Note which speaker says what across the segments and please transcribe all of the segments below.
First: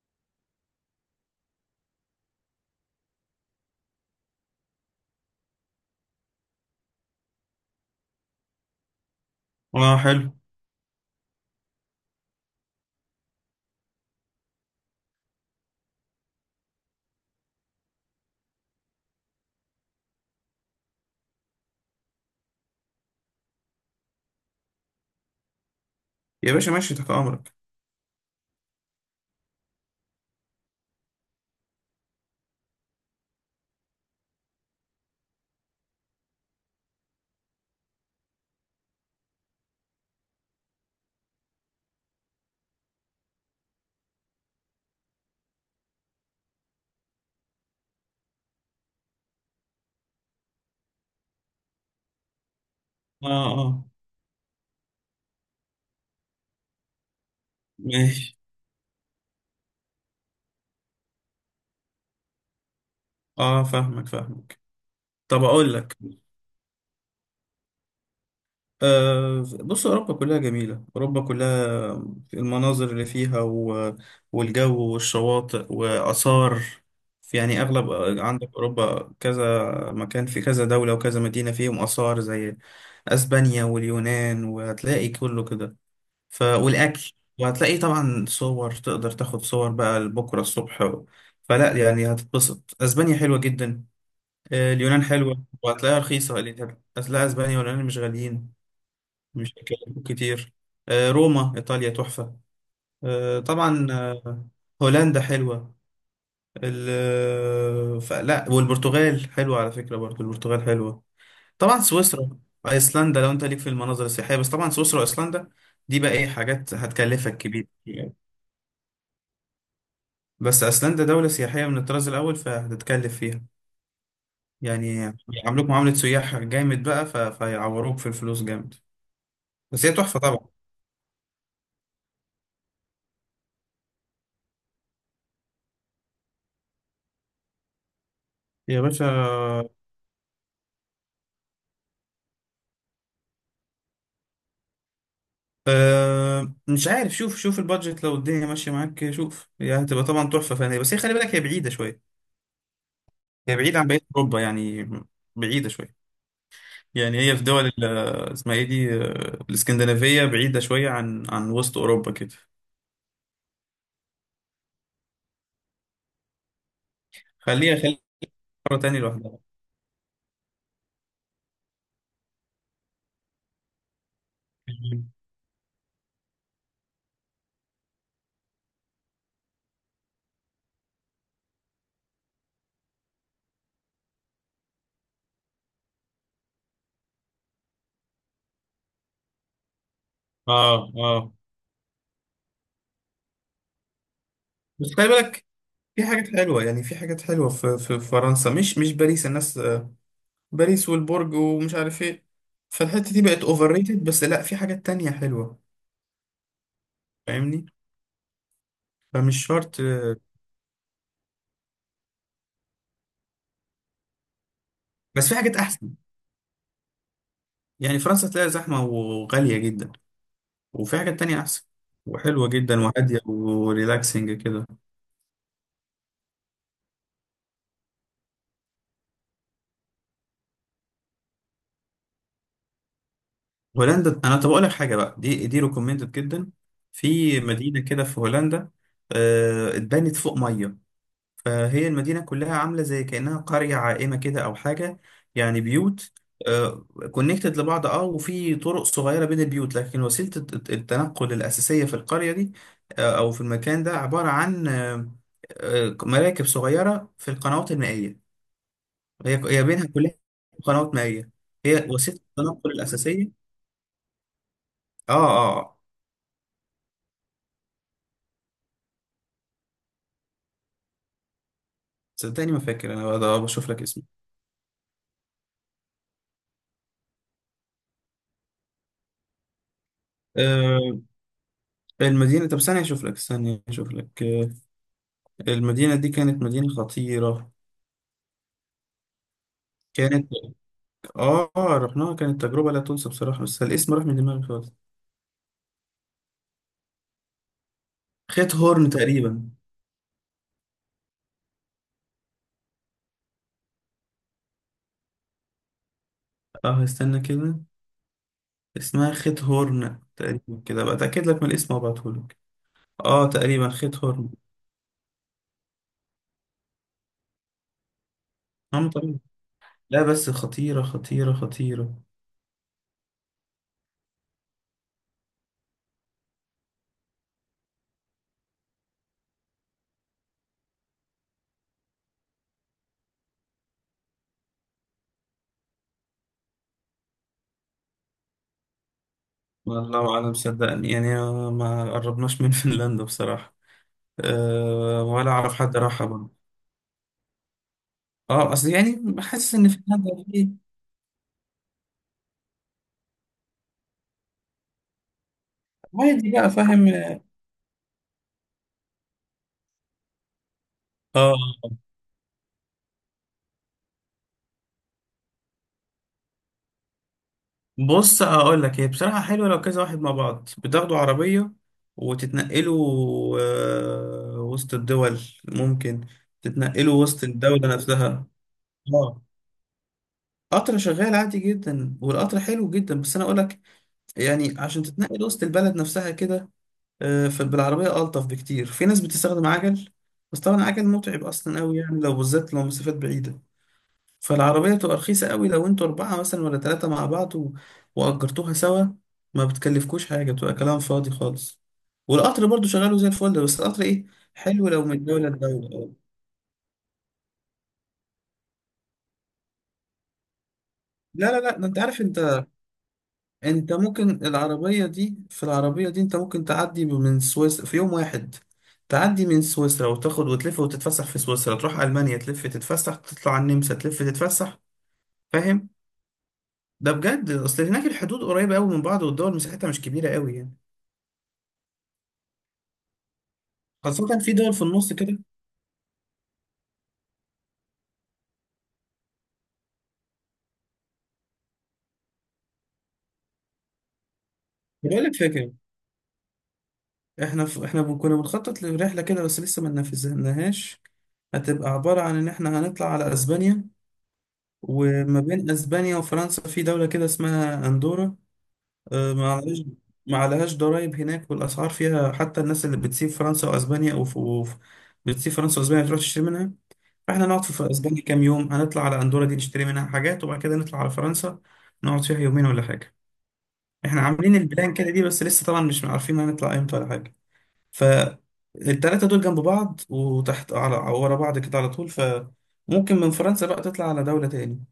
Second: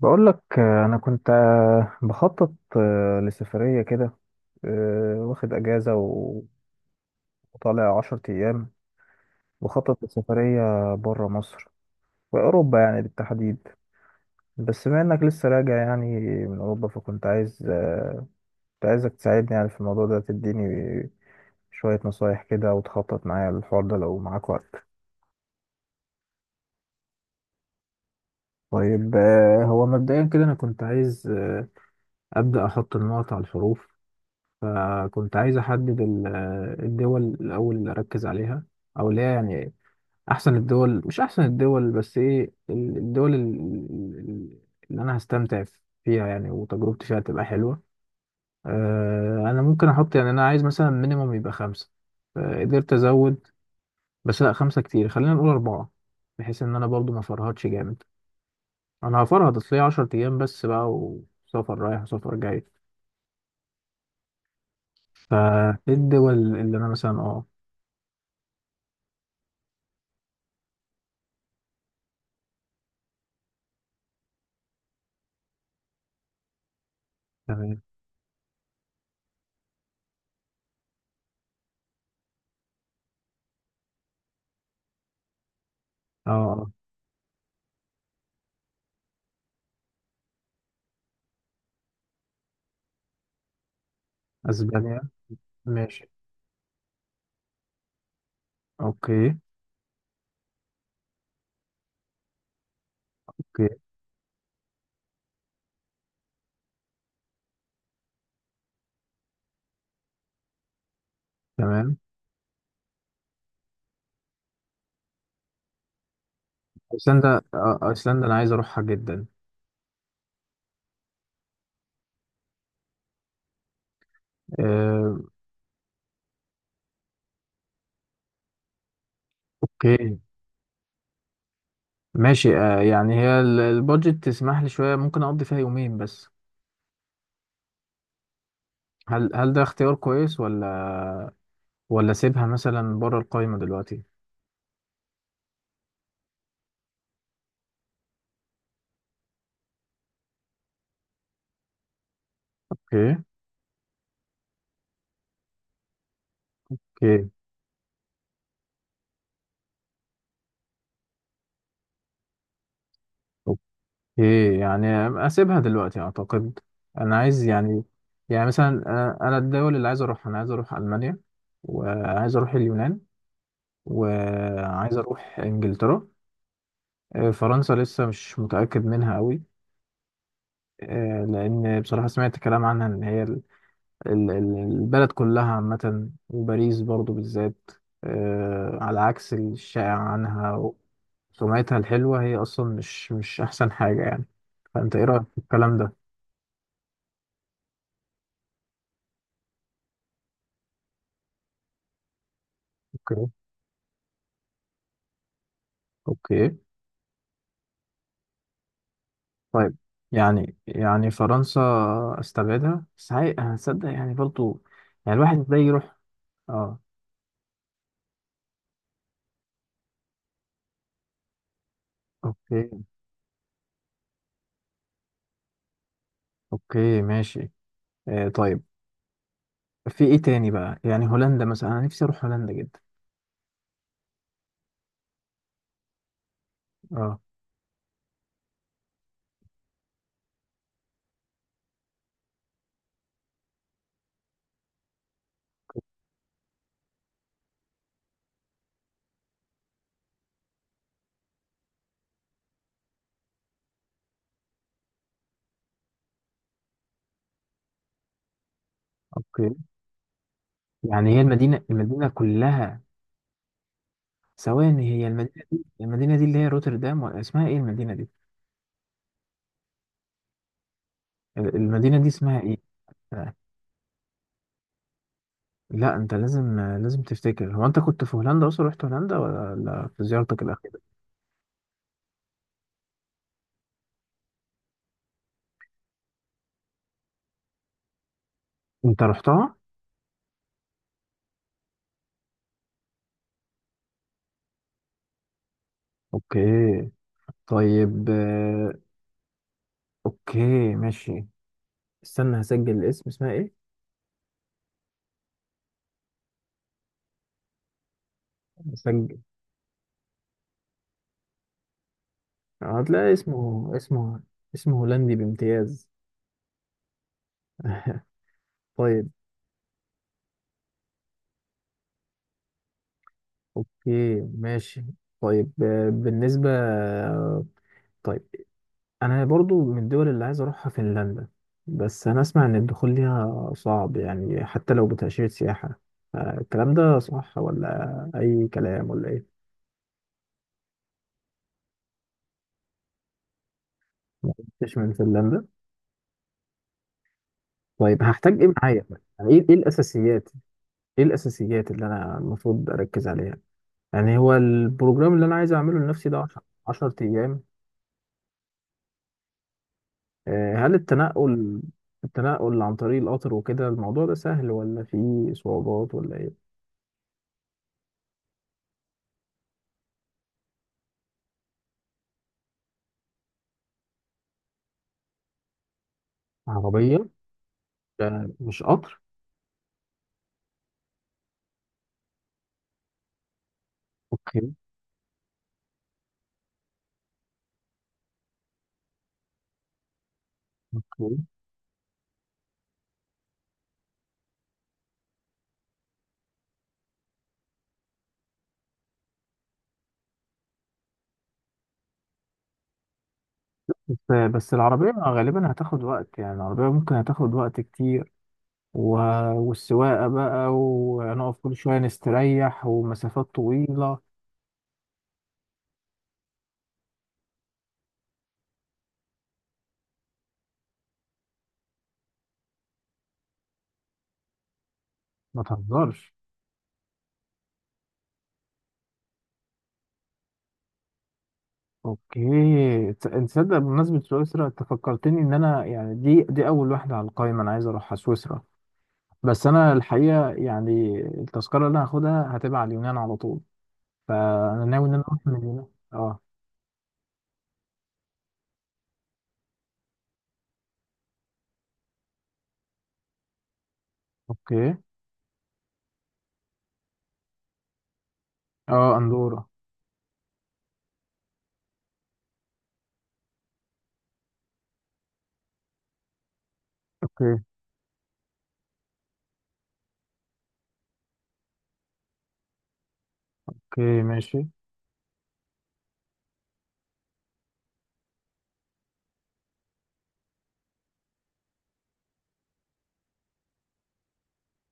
Speaker 1: بقول لك، انا كنت، بخطط، لسفريه كده. واخد اجازه وطالع 10 ايام.
Speaker 2: اه،
Speaker 1: بخطط
Speaker 2: حلو.
Speaker 1: لسفريه بره مصر، في اوروبا يعني بالتحديد. بس بما انك لسه راجع يعني من اوروبا، فكنت عايز آه، كنت عايزك تساعدني يعني في الموضوع ده، تديني شويه نصايح كده وتخطط معايا للحوار ده لو معاك وقت.
Speaker 2: يا باشا، ماشي، تحت امرك.
Speaker 1: طيب، هو مبدئيا كده انا كنت عايز ابدا احط النقط على الحروف. فكنت عايز أحدد الدول الأول اللي أركز عليها، أو اللي هي يعني أحسن الدول. مش أحسن الدول بس، إيه ال- اللي أنا هستمتع فيها يعني، وتجربتي فيها تبقى حلوة. أنا ممكن أحط، يعني أنا عايز مثلا مينيموم يبقى خمسة. قدرت
Speaker 2: اه،
Speaker 1: أزود.
Speaker 2: اه.
Speaker 1: بس لأ، خمسة كتير، خلينا نقول أربعة، بحيث إن أنا برضو ما أفرهدش جامد.
Speaker 2: ماشي.
Speaker 1: أنا هفرهد، أصل هي 10 أيام بس بقى، وسفر رايح وسفر جاي.
Speaker 2: اه، فاهمك فاهمك. طب اقول
Speaker 1: فإيه
Speaker 2: لك،
Speaker 1: الدول اللي أنا مثلا
Speaker 2: بص، اوروبا كلها جميله، اوروبا كلها، المناظر اللي فيها والجو والشواطئ واثار، يعني
Speaker 1: تمام.
Speaker 2: اغلب عندك اوروبا كذا مكان، في كذا دوله وكذا مدينه فيهم اثار زي اسبانيا واليونان، وهتلاقي كله كده.
Speaker 1: اه.
Speaker 2: والاكل، وهتلاقي طبعا صور، تقدر تاخد صور بقى لبكره الصبح فلا، يعني هتتبسط. اسبانيا حلوه جدا.
Speaker 1: اسبانيا.
Speaker 2: اليونان حلوه وهتلاقيها
Speaker 1: ماشي.
Speaker 2: رخيصه، اللي هتلاقي اسبانيا واليونان مش غاليين،
Speaker 1: اوكي،
Speaker 2: مش هيكلفوك كتير. روما ايطاليا تحفه. آه،
Speaker 1: اوكي.
Speaker 2: طبعا آه، هولندا حلوه. فلا، والبرتغال حلوه على فكره، برضو البرتغال حلوه. طبعا
Speaker 1: تمام.
Speaker 2: سويسرا، ايسلندا لو انت ليك في المناظر السياحيه، بس طبعا سويسرا وايسلندا دي بقى ايه، حاجات هتكلفك
Speaker 1: ايسلندا.
Speaker 2: كبير.
Speaker 1: ايسلندا انا عايز اروحها جدا.
Speaker 2: بس أيسلندا دولة سياحية من الطراز الأول، فهتتكلف فيها، يعني
Speaker 1: آه،
Speaker 2: هيعاملوك معاملة سياح جامد بقى، فهيعوروك في الفلوس جامد. بس هي تحفة
Speaker 1: اوكي،
Speaker 2: طبعا.
Speaker 1: ماشي. يعني هي البادجت تسمح لي شويه، ممكن اقضي فيها يومين بس.
Speaker 2: يا
Speaker 1: هل ده
Speaker 2: باشا،
Speaker 1: اختيار كويس؟ ولا اسيبها مثلا بره القائمه دلوقتي؟
Speaker 2: أه مش عارف، شوف شوف البادجت، لو الدنيا ماشية معاك شوف، هي هتبقى طبعا تحفة فنية، بس هي خلي بالك هي بعيدة شوية،
Speaker 1: اوكي،
Speaker 2: هي بعيدة عن بقية أوروبا، يعني بعيدة شوية. يعني
Speaker 1: اوكي،
Speaker 2: هي في دول اسمها ايه دي، الاسكندنافية بعيدة شوية عن وسط أوروبا كده.
Speaker 1: اوكي. يعني اسيبها دلوقتي اعتقد. انا عايز
Speaker 2: خليها
Speaker 1: يعني.
Speaker 2: خليها
Speaker 1: يعني
Speaker 2: مرة
Speaker 1: مثلا،
Speaker 2: تانية لوحدها.
Speaker 1: انا الدول اللي عايز اروحها، انا عايز اروح المانيا، وعايز اروح اليونان، وعايز اروح انجلترا. فرنسا لسه مش متأكد منها قوي. لأن بصراحة سمعت كلام عنها إن هي البلد كلها عامة، وباريس برضو بالذات. على عكس الشائع عنها،
Speaker 2: اه، اه.
Speaker 1: سمعتها الحلوة هي أصلا مش أحسن حاجة يعني.
Speaker 2: بس
Speaker 1: فأنت إيه
Speaker 2: خلي
Speaker 1: رأيك في
Speaker 2: بالك،
Speaker 1: الكلام ده؟
Speaker 2: في حاجات حلوة، يعني في حاجات حلوة في فرنسا، مش باريس، الناس باريس والبرج ومش عارف ايه، فالحتة دي
Speaker 1: اوكي.
Speaker 2: بقت اوفر ريتد، بس لا في حاجات تانية حلوة.
Speaker 1: أوكي.
Speaker 2: فاهمني؟ فمش
Speaker 1: طيب.
Speaker 2: شرط.
Speaker 1: يعني فرنسا أستبعدها، بس هتصدق يعني برضو، يعني
Speaker 2: بس في
Speaker 1: الواحد ده
Speaker 2: حاجات أحسن،
Speaker 1: يروح. أه.
Speaker 2: يعني فرنسا تلاقي زحمة وغالية جدا، وفي حاجات تانية أحسن وحلوة
Speaker 1: أوكي.
Speaker 2: جدا وهادية وريلاكسنج كده.
Speaker 1: أوكي، ماشي. طيب. في ايه تاني بقى؟ يعني هولندا مثلا، انا نفسي اروح هولندا جدا.
Speaker 2: هولندا أنا، طب أقول لك حاجة بقى، دي ريكومندد جدا.
Speaker 1: اه.
Speaker 2: في مدينة كده في هولندا، اتبنت فوق 100، فهي المدينة كلها عاملة زي كأنها قرية عائمة كده أو حاجة، يعني بيوت كونكتد لبعض، اه، وفي طرق صغيرة بين البيوت، لكن وسيلة التنقل الأساسية في القرية دي، أو في المكان ده عبارة عن مراكب صغيرة في القنوات المائية، هي
Speaker 1: اوكي.
Speaker 2: هي بينها كلها قنوات
Speaker 1: يعني هي
Speaker 2: مائية،
Speaker 1: المدينه
Speaker 2: هي
Speaker 1: المدينه
Speaker 2: وسيلة التنقل
Speaker 1: كلها.
Speaker 2: الأساسية.
Speaker 1: ثواني، هي
Speaker 2: اه،
Speaker 1: المدينه
Speaker 2: اه، آه.
Speaker 1: المدينه دي اللي هي روتردام ولا اسمها ايه المدينه دي؟ المدينه دي اسمها
Speaker 2: صدقني
Speaker 1: ايه؟
Speaker 2: ما فاكر أنا
Speaker 1: آه،
Speaker 2: بشوف لك اسمه.
Speaker 1: لا، انت لازم لازم تفتكر. هو انت كنت في هولندا اصلا، رحت هولندا ولا لا في زيارتك الاخيره؟
Speaker 2: آه، المدينة، طب ثانية أشوف لك، ثانية أشوف لك، المدينة دي كانت مدينة خطيرة،
Speaker 1: انت رحتها؟
Speaker 2: كانت، آه رحناها، كانت تجربة لا تنسى بصراحة، بس الاسم راح من دماغي خالص.
Speaker 1: اوكي. طيب.
Speaker 2: خيت هورن تقريبا.
Speaker 1: اوكي، ماشي. استنى، هسجل الاسم. اسمها ايه؟
Speaker 2: آه، استنى كده، اسمها
Speaker 1: هسجل.
Speaker 2: خيت هورن تقريبا كده بقى، أتأكد لك من الاسم وأبعتهولك.
Speaker 1: هتلاقي
Speaker 2: آه تقريبا
Speaker 1: اسمه
Speaker 2: خيت
Speaker 1: اسمه
Speaker 2: هورن.
Speaker 1: اسمه هولندي بامتياز.
Speaker 2: آه
Speaker 1: طيب.
Speaker 2: تقريبا. لا، بس خطيرة خطيرة خطيرة.
Speaker 1: اوكي، ماشي. طيب، بالنسبة. طيب، انا برضو من الدول اللي عايز اروحها فنلندا. بس انا اسمع ان الدخول ليها صعب يعني، حتى لو بتأشيرة سياحة. الكلام ده صح ولا اي كلام ولا ايه؟
Speaker 2: والله أعلم، صدقني، ما قربناش من فنلندا بصراحة.
Speaker 1: ما كنتش من
Speaker 2: أه، ولا
Speaker 1: فنلندا.
Speaker 2: أعرف حد راحها برضه.
Speaker 1: طيب هحتاج ايه
Speaker 2: أصل
Speaker 1: معايا؟
Speaker 2: يعني
Speaker 1: يعني ايه إيه
Speaker 2: حاسس إن فنلندا
Speaker 1: الاساسيات.
Speaker 2: فيه.
Speaker 1: ايه الاساسيات اللي انا المفروض اركز عليها؟ يعني هو البروجرام اللي انا عايز اعمله لنفسي ده
Speaker 2: عادي بقى فاهم.
Speaker 1: 10 ايام. هل
Speaker 2: اه،
Speaker 1: التنقل التنقل عن طريق القطر وكده، الموضوع ده سهل ولا فيه صعوبات ولا ايه؟
Speaker 2: بص اقول لك، هي بصراحه حلوه لو كذا واحد مع بعض، بتاخدوا عربيه وتتنقلوا، وسط الدول، ممكن تتنقلوا
Speaker 1: عربية،
Speaker 2: وسط الدوله نفسها.
Speaker 1: ده مش قطر؟
Speaker 2: اه، قطر شغال عادي جدا، والقطر حلو جدا، بس انا اقول لك
Speaker 1: اوكي.
Speaker 2: يعني عشان تتنقل وسط البلد نفسها كده، فبالعربيه الطف بكتير، في ناس بتستخدم عجل، بس طبعا عجل
Speaker 1: اوكي.
Speaker 2: متعب اصلا قوي، يعني لو بالذات لو مسافات بعيده، فالعربية بتبقى رخيصة قوي، لو انتوا أربعة مثلا ولا تلاتة مع بعض وأجرتوها سوا، ما بتكلفكوش حاجة، بتبقى كلام فاضي خالص. والقطر برضو شغاله زي الفل، بس القطر ايه،
Speaker 1: بس
Speaker 2: حلو لو
Speaker 1: العربية
Speaker 2: من دولة
Speaker 1: غالبا
Speaker 2: لدولة،
Speaker 1: هتاخد
Speaker 2: اه.
Speaker 1: وقت، يعني العربية ممكن هتاخد وقت كتير. و... والسواقة بقى،
Speaker 2: لا
Speaker 1: وهنقف
Speaker 2: لا لا،
Speaker 1: كل
Speaker 2: ده انت
Speaker 1: شوية
Speaker 2: عارف انت،
Speaker 1: نستريح، ومسافات
Speaker 2: انت
Speaker 1: طويلة.
Speaker 2: ممكن العربية دي، انت ممكن تعدي من سويسرا في يوم واحد، تعدي من سويسرا وتاخد وتلف وتتفسح في سويسرا، تروح ألمانيا تلف تتفسح، تطلع على النمسا تلف تتفسح.
Speaker 1: ما
Speaker 2: فاهم؟
Speaker 1: تهزرش.
Speaker 2: ده بجد، اصل هناك الحدود قريبة قوي من بعض، والدول مساحتها مش كبيرة قوي يعني،
Speaker 1: اوكي. انت تصدق؟ بمناسبة
Speaker 2: خاصة في
Speaker 1: سويسرا،
Speaker 2: دول
Speaker 1: انت
Speaker 2: في النص كده.
Speaker 1: فكرتني ان انا يعني دي اول واحدة على القائمة، انا عايز اروحها سويسرا. بس انا الحقيقه يعني التذكره اللي هاخدها هتبقى على اليونان على طول، فانا ناوي ان
Speaker 2: بقول
Speaker 1: انا
Speaker 2: لك
Speaker 1: اروح من
Speaker 2: فاكر،
Speaker 1: اليونان. اه.
Speaker 2: احنا كنا بنخطط لرحلة كده، بس لسه ما نفذناهاش. هتبقى عبارة عن ان احنا هنطلع على اسبانيا،
Speaker 1: اوكي.
Speaker 2: وما بين اسبانيا وفرنسا في دولة كده اسمها اندورا،
Speaker 1: اه،
Speaker 2: اه، ما
Speaker 1: اندورا.
Speaker 2: عليهاش، ما عليهاش ضرايب هناك، والاسعار فيها، حتى الناس اللي بتسيب فرنسا واسبانيا بتسيب فرنسا واسبانيا بتروح تشتري منها. فاحنا
Speaker 1: اوكي.
Speaker 2: نقعد في اسبانيا كام يوم، هنطلع على اندورا دي نشتري منها حاجات، وبعد كده نطلع على فرنسا، نقعد فيها يومين ولا حاجة. احنا
Speaker 1: اوكي،
Speaker 2: عاملين
Speaker 1: ماشي.
Speaker 2: البلان كده دي، بس لسه طبعا مش عارفين هنطلع امتى ولا حاجه. فالتلاتة دول جنب بعض، وتحت على ورا بعض كده على طول، فممكن من فرنسا بقى تطلع على دولة تاني.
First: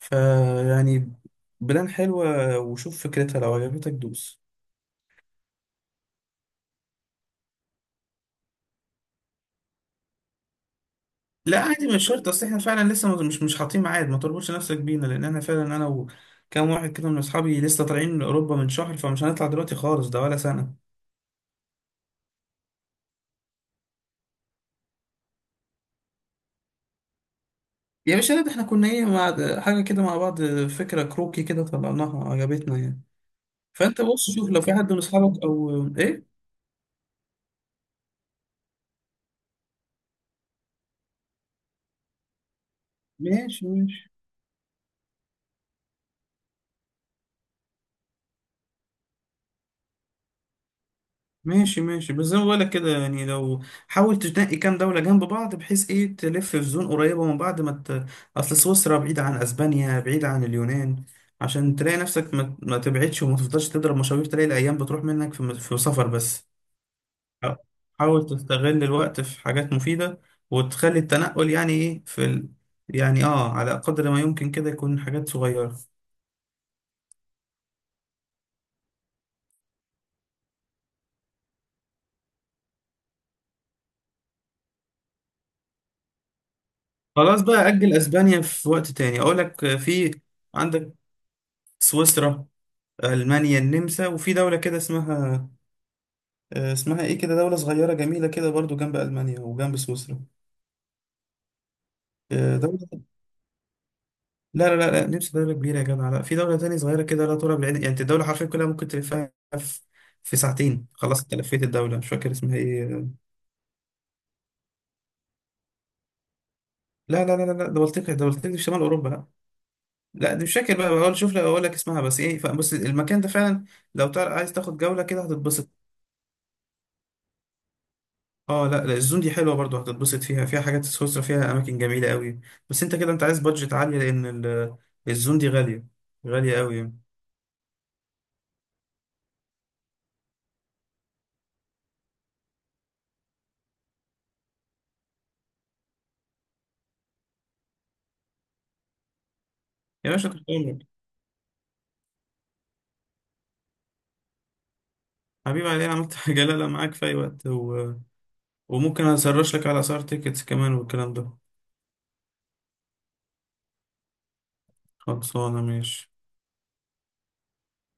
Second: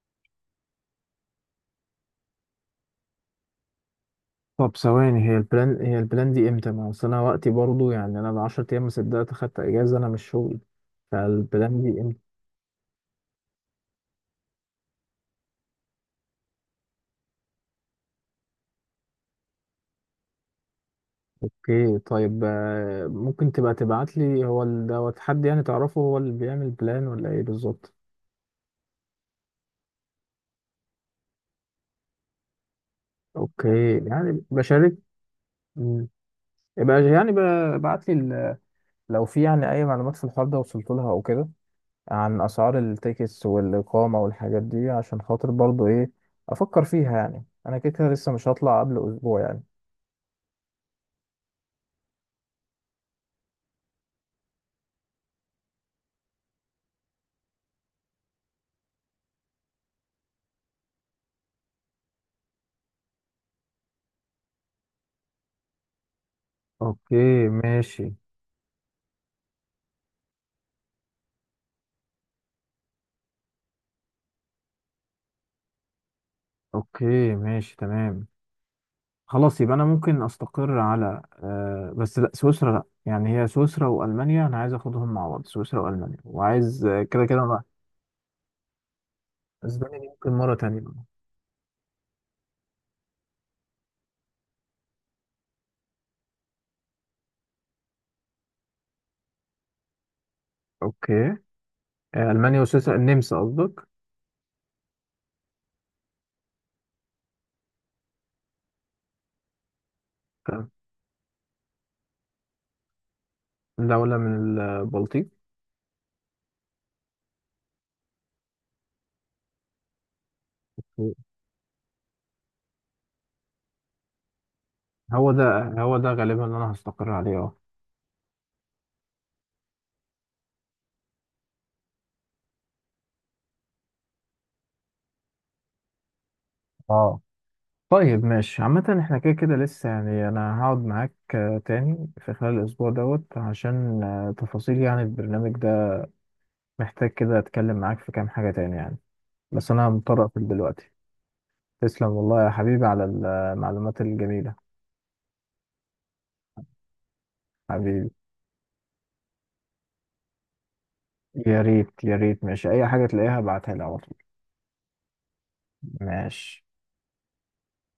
Speaker 2: فيعني بلان حلوة، وشوف فكرتها، لو عجبتك دوس.
Speaker 1: طب ثواني، هي البلان دي امتى؟ ما اصل انا وقتي برضو يعني انا ب 10 ايام، ما صدقت اخدت اجازه، انا مش شغل.
Speaker 2: لا،
Speaker 1: فالبلان
Speaker 2: عادي،
Speaker 1: دي
Speaker 2: مش شرط،
Speaker 1: امتى؟
Speaker 2: اصل احنا فعلا لسه مش حاطين ميعاد، ما تربطش نفسك بينا، لان انا فعلا انا وكام واحد كده من اصحابي لسه طالعين من اوروبا من شهر، فمش هنطلع دلوقتي خالص، ده ولا سنة.
Speaker 1: اوكي، طيب. ممكن تبقى تبعت لي، هو دوت حد يعني تعرفه هو اللي بيعمل بلان ولا ايه بالظبط؟
Speaker 2: يا باشا لا، ده احنا كنا ايه، مع حاجة كده مع بعض، فكرة كروكي كده طلعناها عجبتنا يعني،
Speaker 1: اوكي،
Speaker 2: فانت بص
Speaker 1: يعني
Speaker 2: شوف لو في حد
Speaker 1: بشارك.
Speaker 2: من اصحابك او
Speaker 1: مم.
Speaker 2: ايه.
Speaker 1: يبقى يعني ابعت لي لو في يعني اي معلومات في الحوار ده وصلت لها او كده، عن اسعار التيكتس
Speaker 2: ماشي ماشي.
Speaker 1: والاقامه والحاجات دي، عشان خاطر برضو ايه، افكر فيها. يعني انا كده كده لسه مش هطلع قبل اسبوع يعني.
Speaker 2: ماشي ماشي. بس زي ما بقولك كده يعني، لو حاول تنقي كام دولة جنب بعض، بحيث ايه تلف في زون قريبة من بعض، ما ت... اصل سويسرا بعيدة عن اسبانيا، بعيدة عن اليونان، عشان تلاقي نفسك ما تبعدش، وما تفضلش تضرب مشاوير، تلاقي الايام بتروح منك في سفر بس.
Speaker 1: اوكي،
Speaker 2: حا-
Speaker 1: ماشي.
Speaker 2: حاول تستغل الوقت في حاجات مفيدة، وتخلي التنقل يعني ايه يعني اه على قدر ما يمكن كده يكون حاجات صغيرة.
Speaker 1: اوكي، ماشي، تمام. خلاص، يبقى انا ممكن استقر على بس، لا سويسرا. لا، يعني هي سويسرا والمانيا، انا عايز اخدهم مع بعض. سويسرا والمانيا، وعايز كده
Speaker 2: خلاص
Speaker 1: كده بقى.
Speaker 2: بقى، أجل أسبانيا في وقت تاني، أقول لك،
Speaker 1: اسبانيا دي
Speaker 2: في
Speaker 1: ممكن مره تانية
Speaker 2: عندك
Speaker 1: بقى.
Speaker 2: سويسرا، ألمانيا، النمسا، وفي دولة كده اسمها، اسمها إيه كده، دولة صغيرة جميلة كده برضو جنب ألمانيا وجنب سويسرا.
Speaker 1: اوكي. المانيا
Speaker 2: دولة،
Speaker 1: وسويسرا، النمسا قصدك؟
Speaker 2: لا لا لا لا، نمسا دولة كبيرة يا جماعة، لا، في دولة تانية صغيرة كده لا ترى بالعين، يعني أنت الدولة حرفيا كلها ممكن تلفها في في
Speaker 1: كان
Speaker 2: ساعتين خلاص، أنت لفيت الدولة. مش فاكر اسمها إيه،
Speaker 1: دوله من البلطيق.
Speaker 2: لا لا لا لا لا، دولتك دولتك دي في شمال أوروبا، لا. لا دي مش فاكر بقى، بقول شوف لك أقول لك اسمها بس إيه، بس المكان ده فعلا لو تعرف عايز تاخد جولة كده
Speaker 1: هو ده
Speaker 2: هتتبسط.
Speaker 1: هو ده غالبا اللي انا هستقر عليه. اه.
Speaker 2: اه لا لا، الزون دي حلوه برضو، هتتبسط فيها، فيها حاجات. سويسرا فيها اماكن جميله قوي، بس انت كده انت عايز بادجت عاليه، لان الزون دي غاليه، غاليه قوي يعني.
Speaker 1: اه، طيب. ماشي عامة، احنا كده كده لسه يعني انا هقعد معاك تاني في خلال الاسبوع دوت، عشان تفاصيل يعني البرنامج ده. محتاج كده اتكلم معاك في كام حاجة تاني يعني، بس انا
Speaker 2: يا
Speaker 1: مضطر
Speaker 2: باشا، تحت
Speaker 1: اقفل
Speaker 2: امرك.
Speaker 1: دلوقتي. تسلم والله يا حبيبي على المعلومات الجميلة.
Speaker 2: حبيبي، علي انا عملت حاجه؟ لا لا، معاك في اي وقت،
Speaker 1: حبيبي.
Speaker 2: وممكن اسرش لك على اسعار تيكتس كمان والكلام ده.
Speaker 1: يا ريت، يا ريت. ماشي، اي حاجة تلاقيها ابعتها لي على طول.
Speaker 2: خلصانه، ماشي.
Speaker 1: ماشي.